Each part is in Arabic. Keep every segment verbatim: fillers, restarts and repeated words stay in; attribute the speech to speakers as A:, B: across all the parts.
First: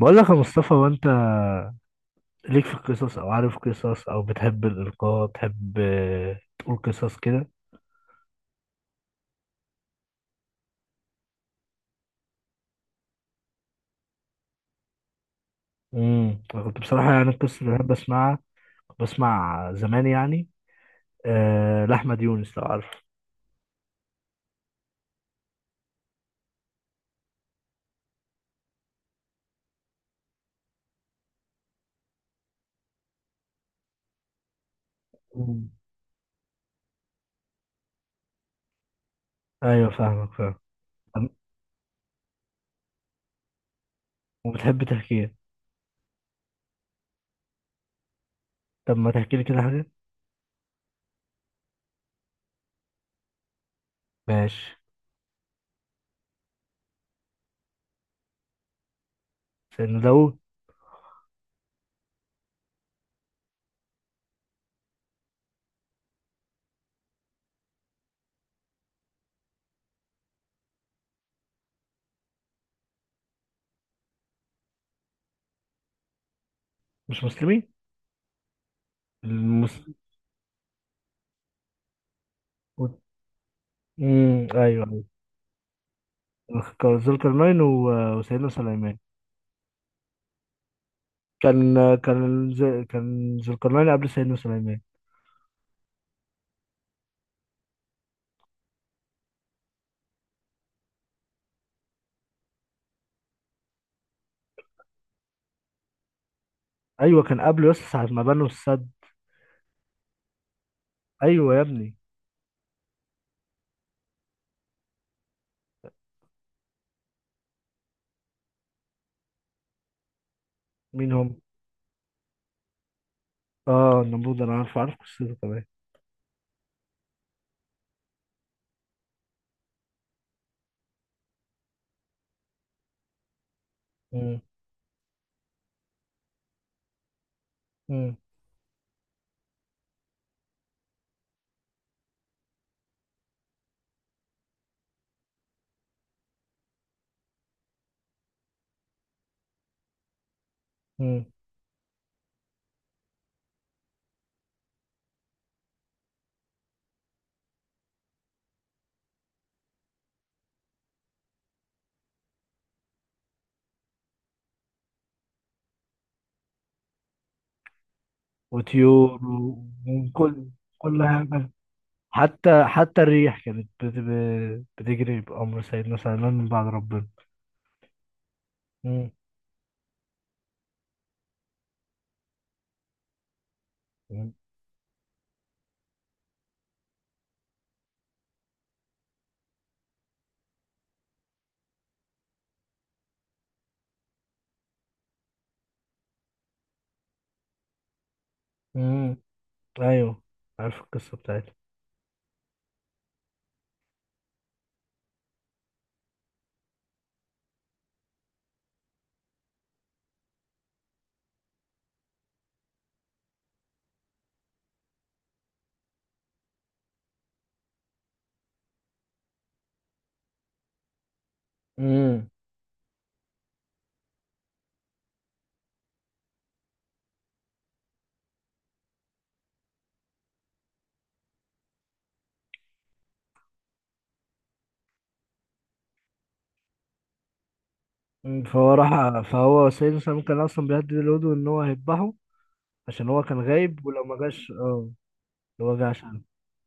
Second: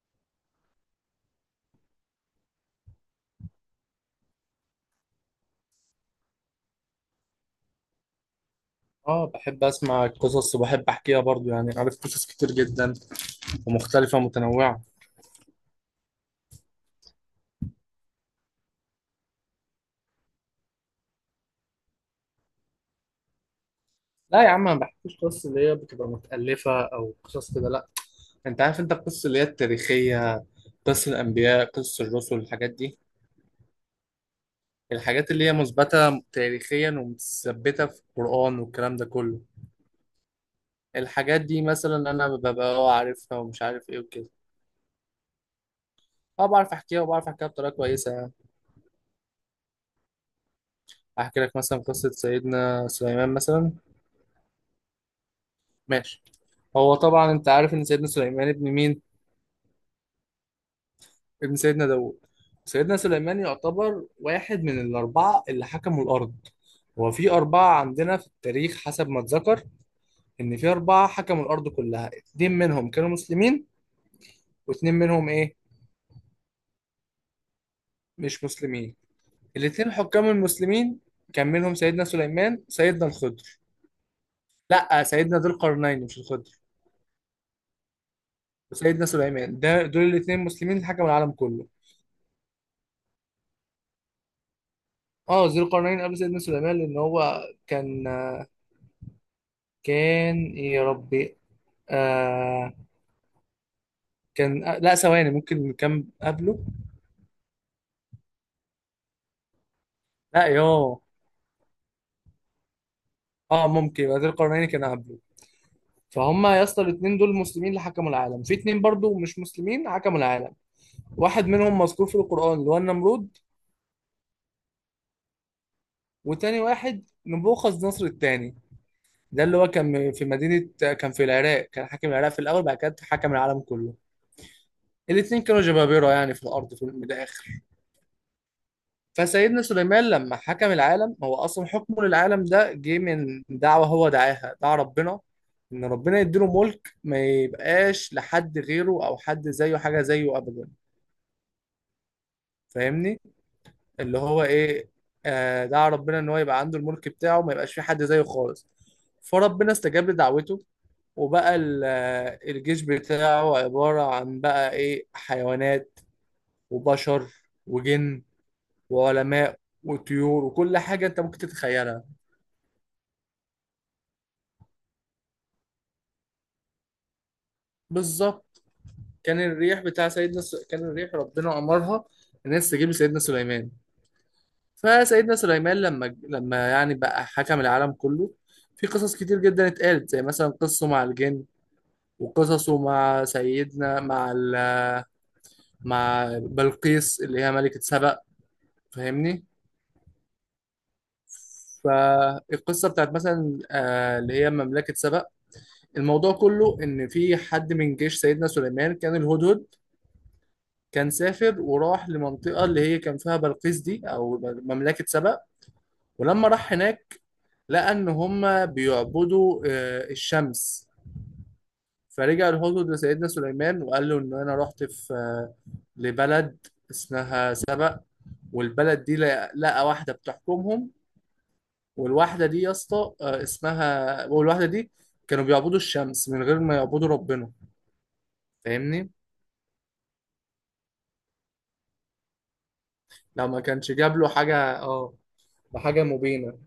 A: بقول لك يا مصطفى، وانت ليك في القصص؟ او عارف قصص؟ او بتحب الالقاء؟ بتحب آه، تقول قصص كده.
B: اه، بحب اسمع قصص وبحب احكيها برضو يعني عارف قصص كتير جدا ومختلفه ومتنوعه.
A: امم انا كنت بصراحه، يعني القصص اللي بحب اسمعها كنت بسمع زمان يعني أه لاحمد يونس، لو عارف.
B: لا يا عم، ما بحكيش قصص اللي هي بتبقى متالفه او قصص كده، لا. انت عارف، انت القصص اللي هي التاريخيه، قصص الانبياء، قصص الرسل، الحاجات دي، الحاجات اللي هي
A: مم.
B: مثبته تاريخيا ومتثبته في القران والكلام ده كله.
A: ايوه، فاهمك فاهم. طب-
B: الحاجات دي مثلا انا ببقى اه عارفها ومش عارف ايه وكده.
A: وبتحب تحكيها؟
B: اه، بعرف احكيها وبعرف احكيها بطريقه كويسه يعني.
A: طب ما تحكي لي كده حاجه.
B: احكي لك مثلا قصه سيدنا سليمان مثلا.
A: ماشي.
B: ماشي. هو طبعا انت عارف ان سيدنا سليمان ابن مين؟
A: سيدنا داوود.
B: ابن سيدنا داوود. سيدنا سليمان يعتبر واحد من الأربعة اللي حكموا الأرض. هو في أربعة عندنا في التاريخ حسب ما اتذكر، إن في أربعة حكموا الأرض كلها، اتنين منهم كانوا مسلمين واتنين منهم إيه؟
A: مش مسلمين.
B: مش مسلمين. الاتنين
A: المسلم.
B: حكام المسلمين كان منهم سيدنا سليمان، سيدنا الخضر.
A: امم، ايوه.
B: لأ، سيدنا ذو القرنين مش الخضر،
A: ايوه، ذو القرنين و- وسيدنا سليمان.
B: وسيدنا سليمان، ده دول الاتنين مسلمين اللي حكموا العالم كله.
A: كان كان ز- كان ذو القرنين قبل سيدنا سليمان.
B: اه، ذو القرنين قبل سيدنا سليمان لأن هو كان كان يا ربي. آه كان. آه لا، ثواني، ممكن كان قبله.
A: ايوه، كان قبله يس ساعة ما بنوا السد.
B: لا يوه.
A: ايوه يا ابني.
B: اه، ممكن بدر القرنين كان قبله. فهم يا اسطى، الاثنين دول مسلمين اللي حكموا العالم، في اثنين برضو مش مسلمين حكموا العالم.
A: مين هم؟
B: واحد منهم مذكور في القرآن اللي هو النمرود،
A: اه، النمرود، انا عارف عارف قصته كمان.
B: وتاني واحد نبوخذ نصر الثاني، ده اللي هو كان في مدينة، كان في العراق، كان حاكم العراق في الأول بعد كده حكم العالم كله.
A: مم.
B: الاثنين كانوا جبابرة يعني في الأرض في الآخر.
A: مم.
B: فسيدنا سليمان لما حكم العالم، هو اصلا حكمه للعالم ده جه من دعوه، هو دعاها دعا ربنا ان ربنا يديله ملك ما يبقاش لحد غيره او حد زيه، حاجه زيه ابدا.
A: مم.
B: فاهمني؟ اللي هو ايه، آه دعا ربنا ان هو يبقى عنده الملك بتاعه ما يبقاش في حد زيه خالص. فربنا استجاب لدعوته، وبقى ال- آه، الجيش بتاعه عباره عن بقى ايه، حيوانات وبشر وجن
A: وطيور
B: وعلماء
A: و-
B: وطيور
A: وكل.
B: وكل
A: كل
B: حاجه انت ممكن
A: حاجة.
B: تتخيلها.
A: حتى حتى الريح كانت بت... ب- بتجري بأمر سيدنا سليمان من بعد ربنا.
B: بالظبط.
A: مم.
B: كان الريح بتاع سيدنا س... كان الريح ربنا امرها ان هي تستجيب لسيدنا سليمان.
A: مم.
B: فسيدنا سليمان لما ج- لما يعني بقى حكم العالم كله، في قصص كتير جدا اتقالت، زي مثلا قصه مع الجن، وقصصه مع سيدنا مع ال... مع بلقيس اللي هي ملكة سبأ.
A: مم.
B: فاهمني؟
A: ايوه. عارف القصة بتاعتها.
B: فالقصة بتاعت مثلا آه، اللي هي مملكة سبأ، الموضوع كله إن في حد من جيش سيدنا سليمان كان الهدهد، كان سافر وراح لمنطقة اللي هي كان فيها بلقيس دي أو مملكة سبأ. ولما راح هناك، لقى إن هما بيعبدوا آه، الشمس.
A: مم.
B: فرجع الهدهد لسيدنا سليمان وقال له إن أنا رحت في آه، لبلد اسمها سبأ، والبلد دي لقى لقى واحدة بتحكمهم، والواحدة دي يا اسطى آه، اسمها، والواحدة دي كانوا بيعبدوا الشمس من غير ما يعبدوا ربنا.
A: مم. فهو
B: فاهمني؟
A: راح فهو سيدنا سليمان كان اصلا بيهدد الهدوء ان هو هيذبحه. عشان هو كان
B: لو ما
A: غايب،
B: كانش
A: ولو
B: جاب
A: ما
B: له
A: جاش
B: حاجة،
A: اه.
B: اه،
A: لو ما
B: حاجة
A: جاش.
B: مبينة.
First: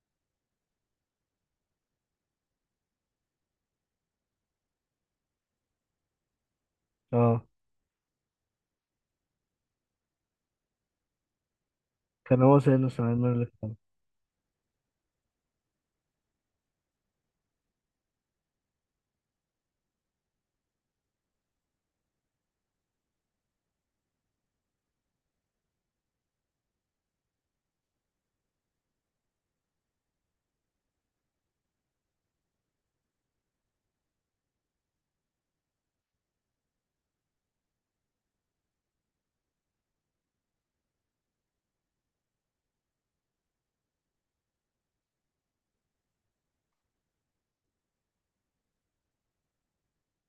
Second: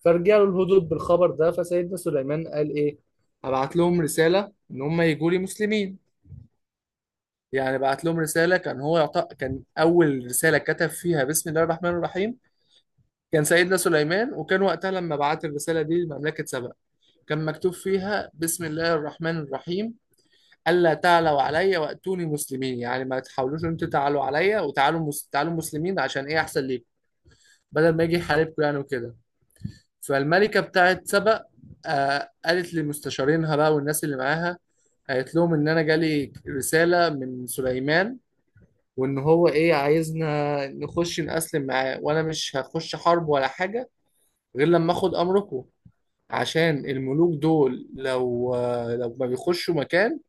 B: فرجع له الهدود بالخبر ده، فسيدنا سليمان قال ايه، هبعت لهم رسالة ان هم يجوا لي مسلمين.
A: اه،
B: يعني بعت لهم رسالة، كان هو يعط... كان اول رسالة كتب فيها بسم الله الرحمن الرحيم،
A: كان هو سيدنا سليمان اللي
B: كان
A: اختاره.
B: سيدنا سليمان. وكان وقتها لما بعت الرسالة دي لمملكة سبأ كان مكتوب فيها بسم الله الرحمن الرحيم، ألا تعلوا عليا وأتوني مسلمين. يعني ما تحاولوش ان انتوا تعلوا عليا، وتعالوا مس... تعالوا مسلمين عشان ايه، احسن ليكم، بدل ما يجي يحاربكم يعني وكده. فالملكة بتاعت سبأ آه، قالت لمستشارينها بقى والناس اللي معاها، قالت لهم إن أنا جالي رسالة من سليمان، وإن هو إيه عايزنا نخش نأسلم معاه، وأنا مش هخش حرب ولا حاجة غير لما آخد أمركم، عشان الملوك دول لو آه، لو ما بيخشوا مكان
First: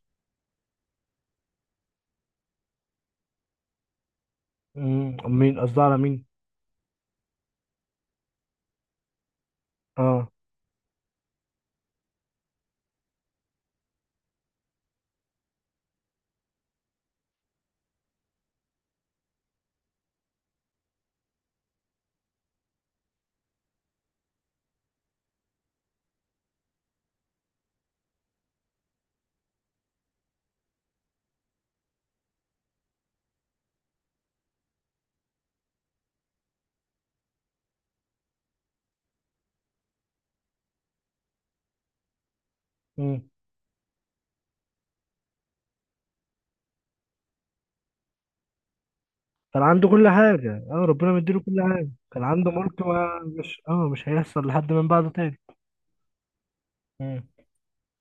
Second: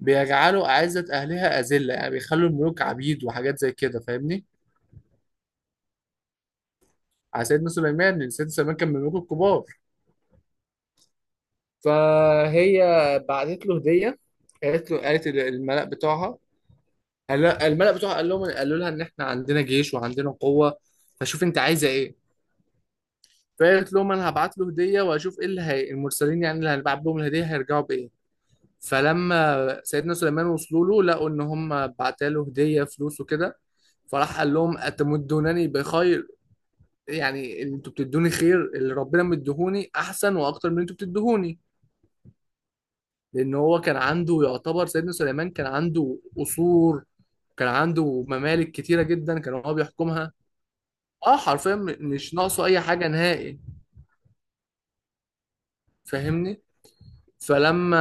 B: بيجعلوا أعزة أهلها أذلة، يعني بيخلوا الملوك عبيد وحاجات زي كده. فاهمني؟
A: امم مين، قصدي على مين؟
B: على سيدنا سليمان، لأن سيدنا سليمان كان من الملوك الكبار.
A: اه.
B: فهي بعتت له هديه، قالت له، قالت الملأ بتوعها، قال- الملأ بتوعها قال لهم، قالوا لها ان احنا عندنا جيش وعندنا قوه، فشوف انت عايزه ايه. فقالت لهم انا هبعت له هديه واشوف ايه اللي هي المرسلين يعني اللي هنبعت لهم الهديه هيرجعوا بايه. فلما سيدنا سليمان وصلوا له لقوا ان هم بعتا له هديه فلوس وكده، فراح قال لهم اتمدونني بخير، يعني انتوا بتدوني خير، اللي ربنا مديهوني احسن واكتر من اللي انتوا بتدوهوني.
A: امم.
B: لان هو كان عنده يعتبر، سيدنا سليمان كان عنده قصور، كان عنده ممالك كتيره جدا كان
A: كان
B: هو
A: عنده كل
B: بيحكمها.
A: حاجة. اه، ربنا
B: اه
A: مديله كل
B: حرفيا، م-
A: حاجة. كان
B: مش
A: عنده
B: ناقصه اي
A: ملك
B: حاجه
A: ما
B: نهائي.
A: مش اه مش هيحصل لحد من بعده تاني.
B: فاهمني؟
A: امم.
B: فلما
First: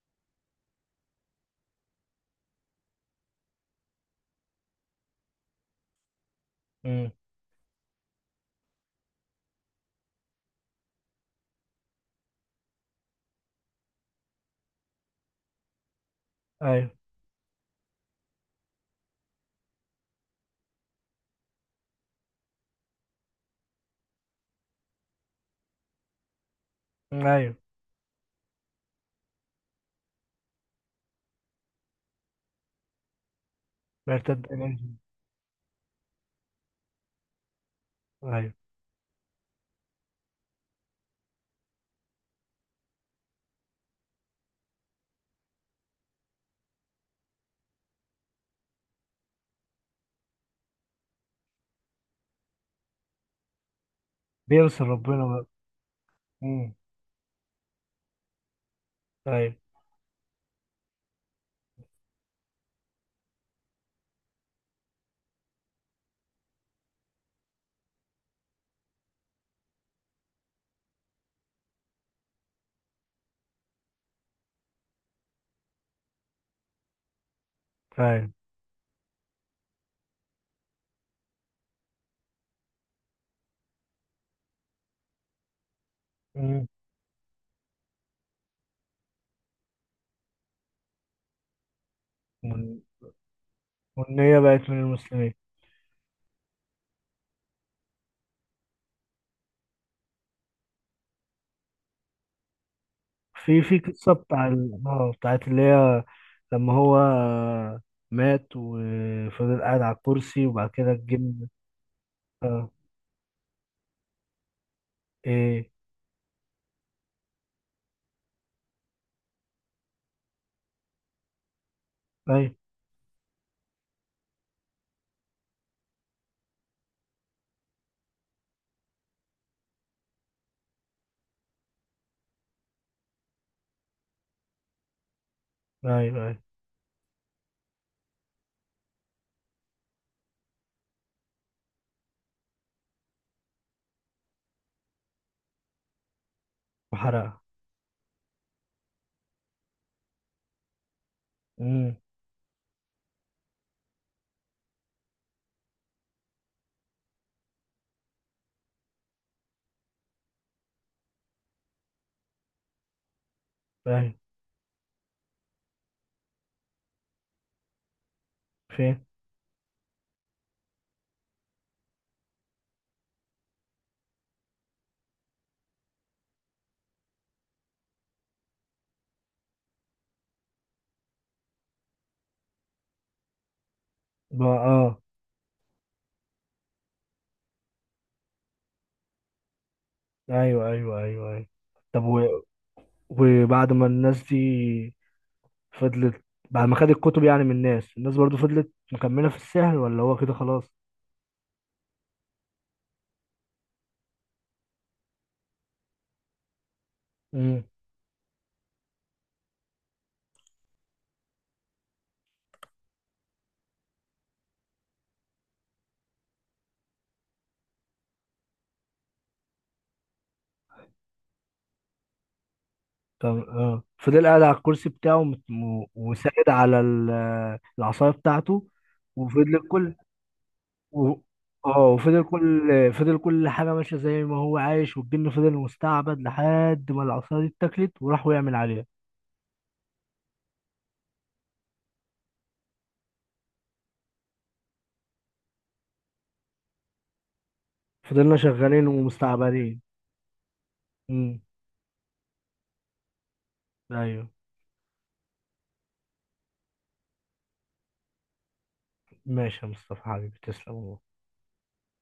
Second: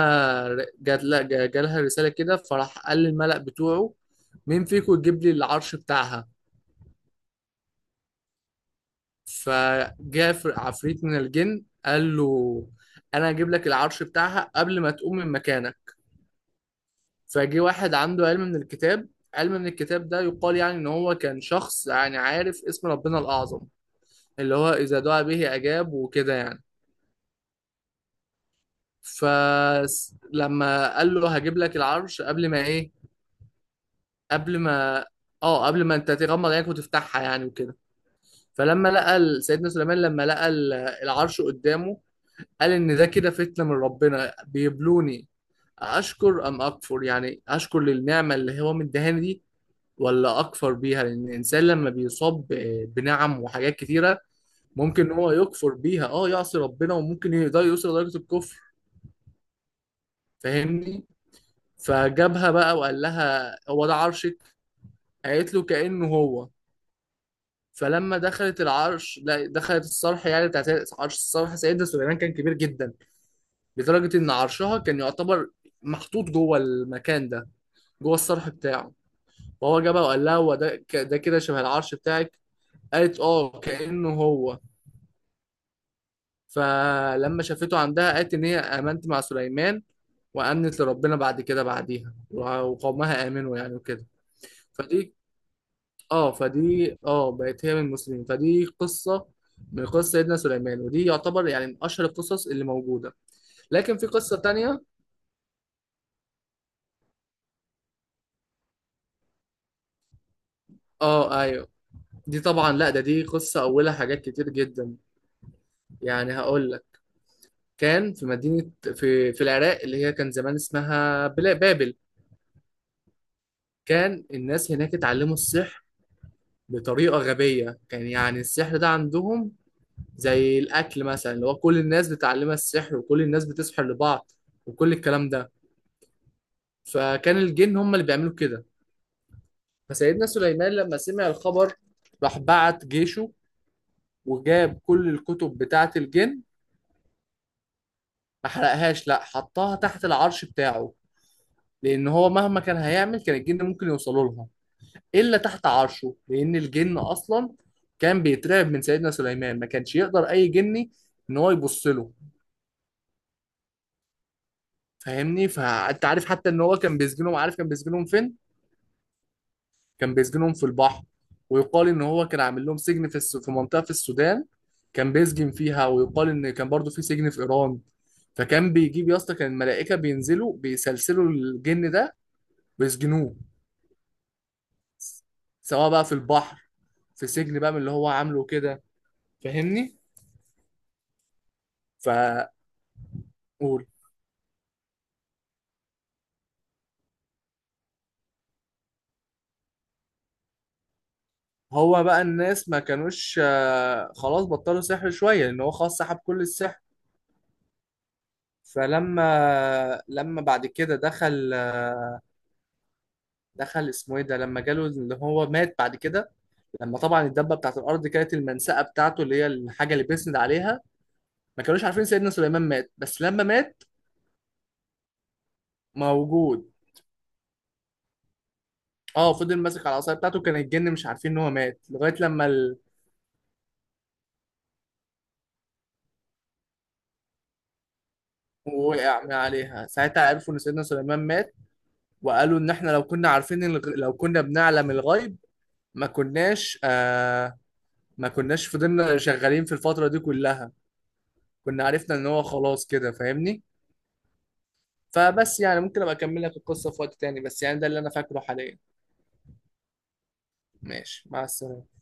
B: ر- جات لا جا- جالها رساله كده، فراح قال للملأ بتوعه مين فيكم يجيب لي العرش بتاعها.
A: امم،
B: فجاء فر- عفريت من الجن قال له انا هجيب لك العرش بتاعها قبل ما تقوم من مكانك.
A: ايوه.
B: فجه واحد عنده علم من الكتاب، علم من الكتاب ده يقال يعني ان هو كان شخص يعني عارف اسم ربنا الاعظم، اللي هو اذا دعا به اجاب وكده يعني.
A: ايوه.
B: فلما قال له هجيب لك العرش قبل ما ايه
A: بيرتد
B: قبل
A: إليه.
B: ما اه قبل ما انت تغمض عينك وتفتحها يعني وكده.
A: ايوه.
B: فلما لقى ال- سيدنا سليمان لما لقى ال- العرش قدامه، قال ان ده كده فتنة من ربنا بيبلوني، اشكر ام اكفر، يعني اشكر للنعمه اللي هو مديهاني دي، ولا اكفر بيها، لان الانسان لما بيصاب ب- بنعم وحاجات كتيره
A: بينصر
B: ممكن ان
A: ربنا
B: هو
A: بقى.
B: يكفر بيها، اه يعصي
A: امم.
B: ربنا، وممكن ده يوصل لدرجه الكفر.
A: ايوه.
B: فاهمني؟ فجابها بقى وقال لها هو ده عرشك، قالت له كانه هو. فلما دخلت العرش، لا دخلت الصرح يعني بتاعت عرش، الصرح سيدنا سليمان كان كبير جدا لدرجه ان عرشها كان يعتبر محطوط جوه المكان ده، جوه
A: ايوه.
B: الصرح بتاعه. فهو جابها وقال لها هو ده، ك- ده كده شبه العرش بتاعك، قالت اه كأنه هو.
A: امم.
B: فلما شافته عندها قالت ان هي امنت مع سليمان، وامنت لربنا بعد كده، بعديها وع-
A: وال-
B: وقومها امنوا يعني وكده.
A: والنية بقت من
B: فدي،
A: المسلمين.
B: اه فدي اه بقت هي من المسلمين، فدي قصه من قصه سيدنا سليمان، ودي يعتبر يعني من اشهر القصص اللي موجوده.
A: في في
B: لكن في
A: قصة
B: قصه
A: بتاع ال-
B: تانية.
A: اه بتاعت اللي هي لما هو مات وفضل قاعد على الكرسي وبعد كده
B: اه
A: الجن.
B: ايوه. دي
A: اه.
B: طبعا لا، ده دي قصه اولها حاجات كتير جدا،
A: ايه.
B: يعني هقول لك. كان في مدينه في في العراق اللي هي كان زمان اسمها بلا- بابل.
A: ايوه.
B: كان الناس هناك اتعلموا السحر بطريقة غبية، كان يعني السحر ده عندهم زي الأكل مثلا، اللي هو كل الناس بتعلمها السحر، وكل الناس بتسحر لبعض، وكل الكلام ده.
A: ايوه. ايوه.
B: فكان الجن هم اللي بيعملوا كده. فسيدنا سليمان لما سمع الخبر راح بعت جيشه وجاب كل الكتب بتاعة الجن.
A: وحرقها.
B: ما حرقهاش، لا، حطها تحت العرش بتاعه،
A: امم.
B: لأن هو مهما كان هيعمل كان الجن ممكن يوصلوا لها إلا تحت عرشه، لأن الجن أصلا كان بيترعب من سيدنا سليمان، ما كانش يقدر أي جني إن هو يبص له.
A: ايوه.
B: فاهمني؟ فانت عارف حتى ان هو كان بيسجنهم، عارف كان بيسجنهم فين؟
A: فين؟
B: كان بيسجنهم في البحر، ويقال ان هو كان عامل لهم سجن في الس... في منطقة في السودان، كان بيسجن فيها، ويقال ان كان برضو في سجن في ايران. فكان بيجيب يا اسطى، كان الملائكة بينزلوا بيسلسلوا الجن ده ويسجنوه،
A: بقى اه.
B: سواء بقى في البحر، في سجن بقى من اللي هو عامله كده. فاهمني؟
A: ايوه. ايوه. ايوه. ايوه. طب و...
B: فقول.
A: وبعد ما الناس دي فضلت. بعد ما خد الكتب يعني من الناس، الناس برضو فضلت مكملة في السحر، ولا هو كده خلاص؟
B: هو بقى الناس ما كانوش آه، خلاص بطلوا سحر شوية لأن هو خلاص سحب كل السحر.
A: امم.
B: فلما لما بعد كده دخل، دخل اسمه ايه ده، لما جاله اللي هو مات بعد كده. لما طبعا الدبه بتاعت الارض كانت المنسأه بتاعته اللي هي الحاجه اللي بيسند عليها، ما كانوش عارفين سيدنا سليمان مات، بس
A: طب
B: لما
A: اه
B: مات
A: فضل قاعد على الكرسي بتاعه، مت- و- وساند
B: موجود.
A: على ال- العصاية بتاعته.
B: اه، فضل
A: وفضل
B: ماسك على
A: كل.
B: العصايه بتاعته، كان الجن مش
A: و...
B: عارفين ان هو
A: اه
B: مات لغايه
A: وفضل
B: لما ال...
A: كل فضل كل حاجة ماشية زي ما هو عايش، والجن فضل مستعبد لحد ما العصاية دي اتاكلت وراحوا يعمل عليها.
B: وقع من عليها، ساعتها عرفوا ان سيدنا سليمان مات، وقالوا ان احنا لو كنا عارفين، الغ... لو كنا بنعلم الغيب ما كناش، آه ما
A: فضلنا
B: كناش
A: شغالين
B: فضلنا شغالين في
A: ومستعبدين.
B: الفتره دي كلها،
A: امم.
B: كنا عرفنا ان هو خلاص كده. فاهمني؟
A: ايوه.
B: فبس يعني، ممكن ابقى اكمل لك القصه في وقت تاني، بس يعني ده اللي انا فاكره حاليا.
A: ماشي يا مصطفى حبيبي، تسلم والله.
B: ماشي، مع السلامه.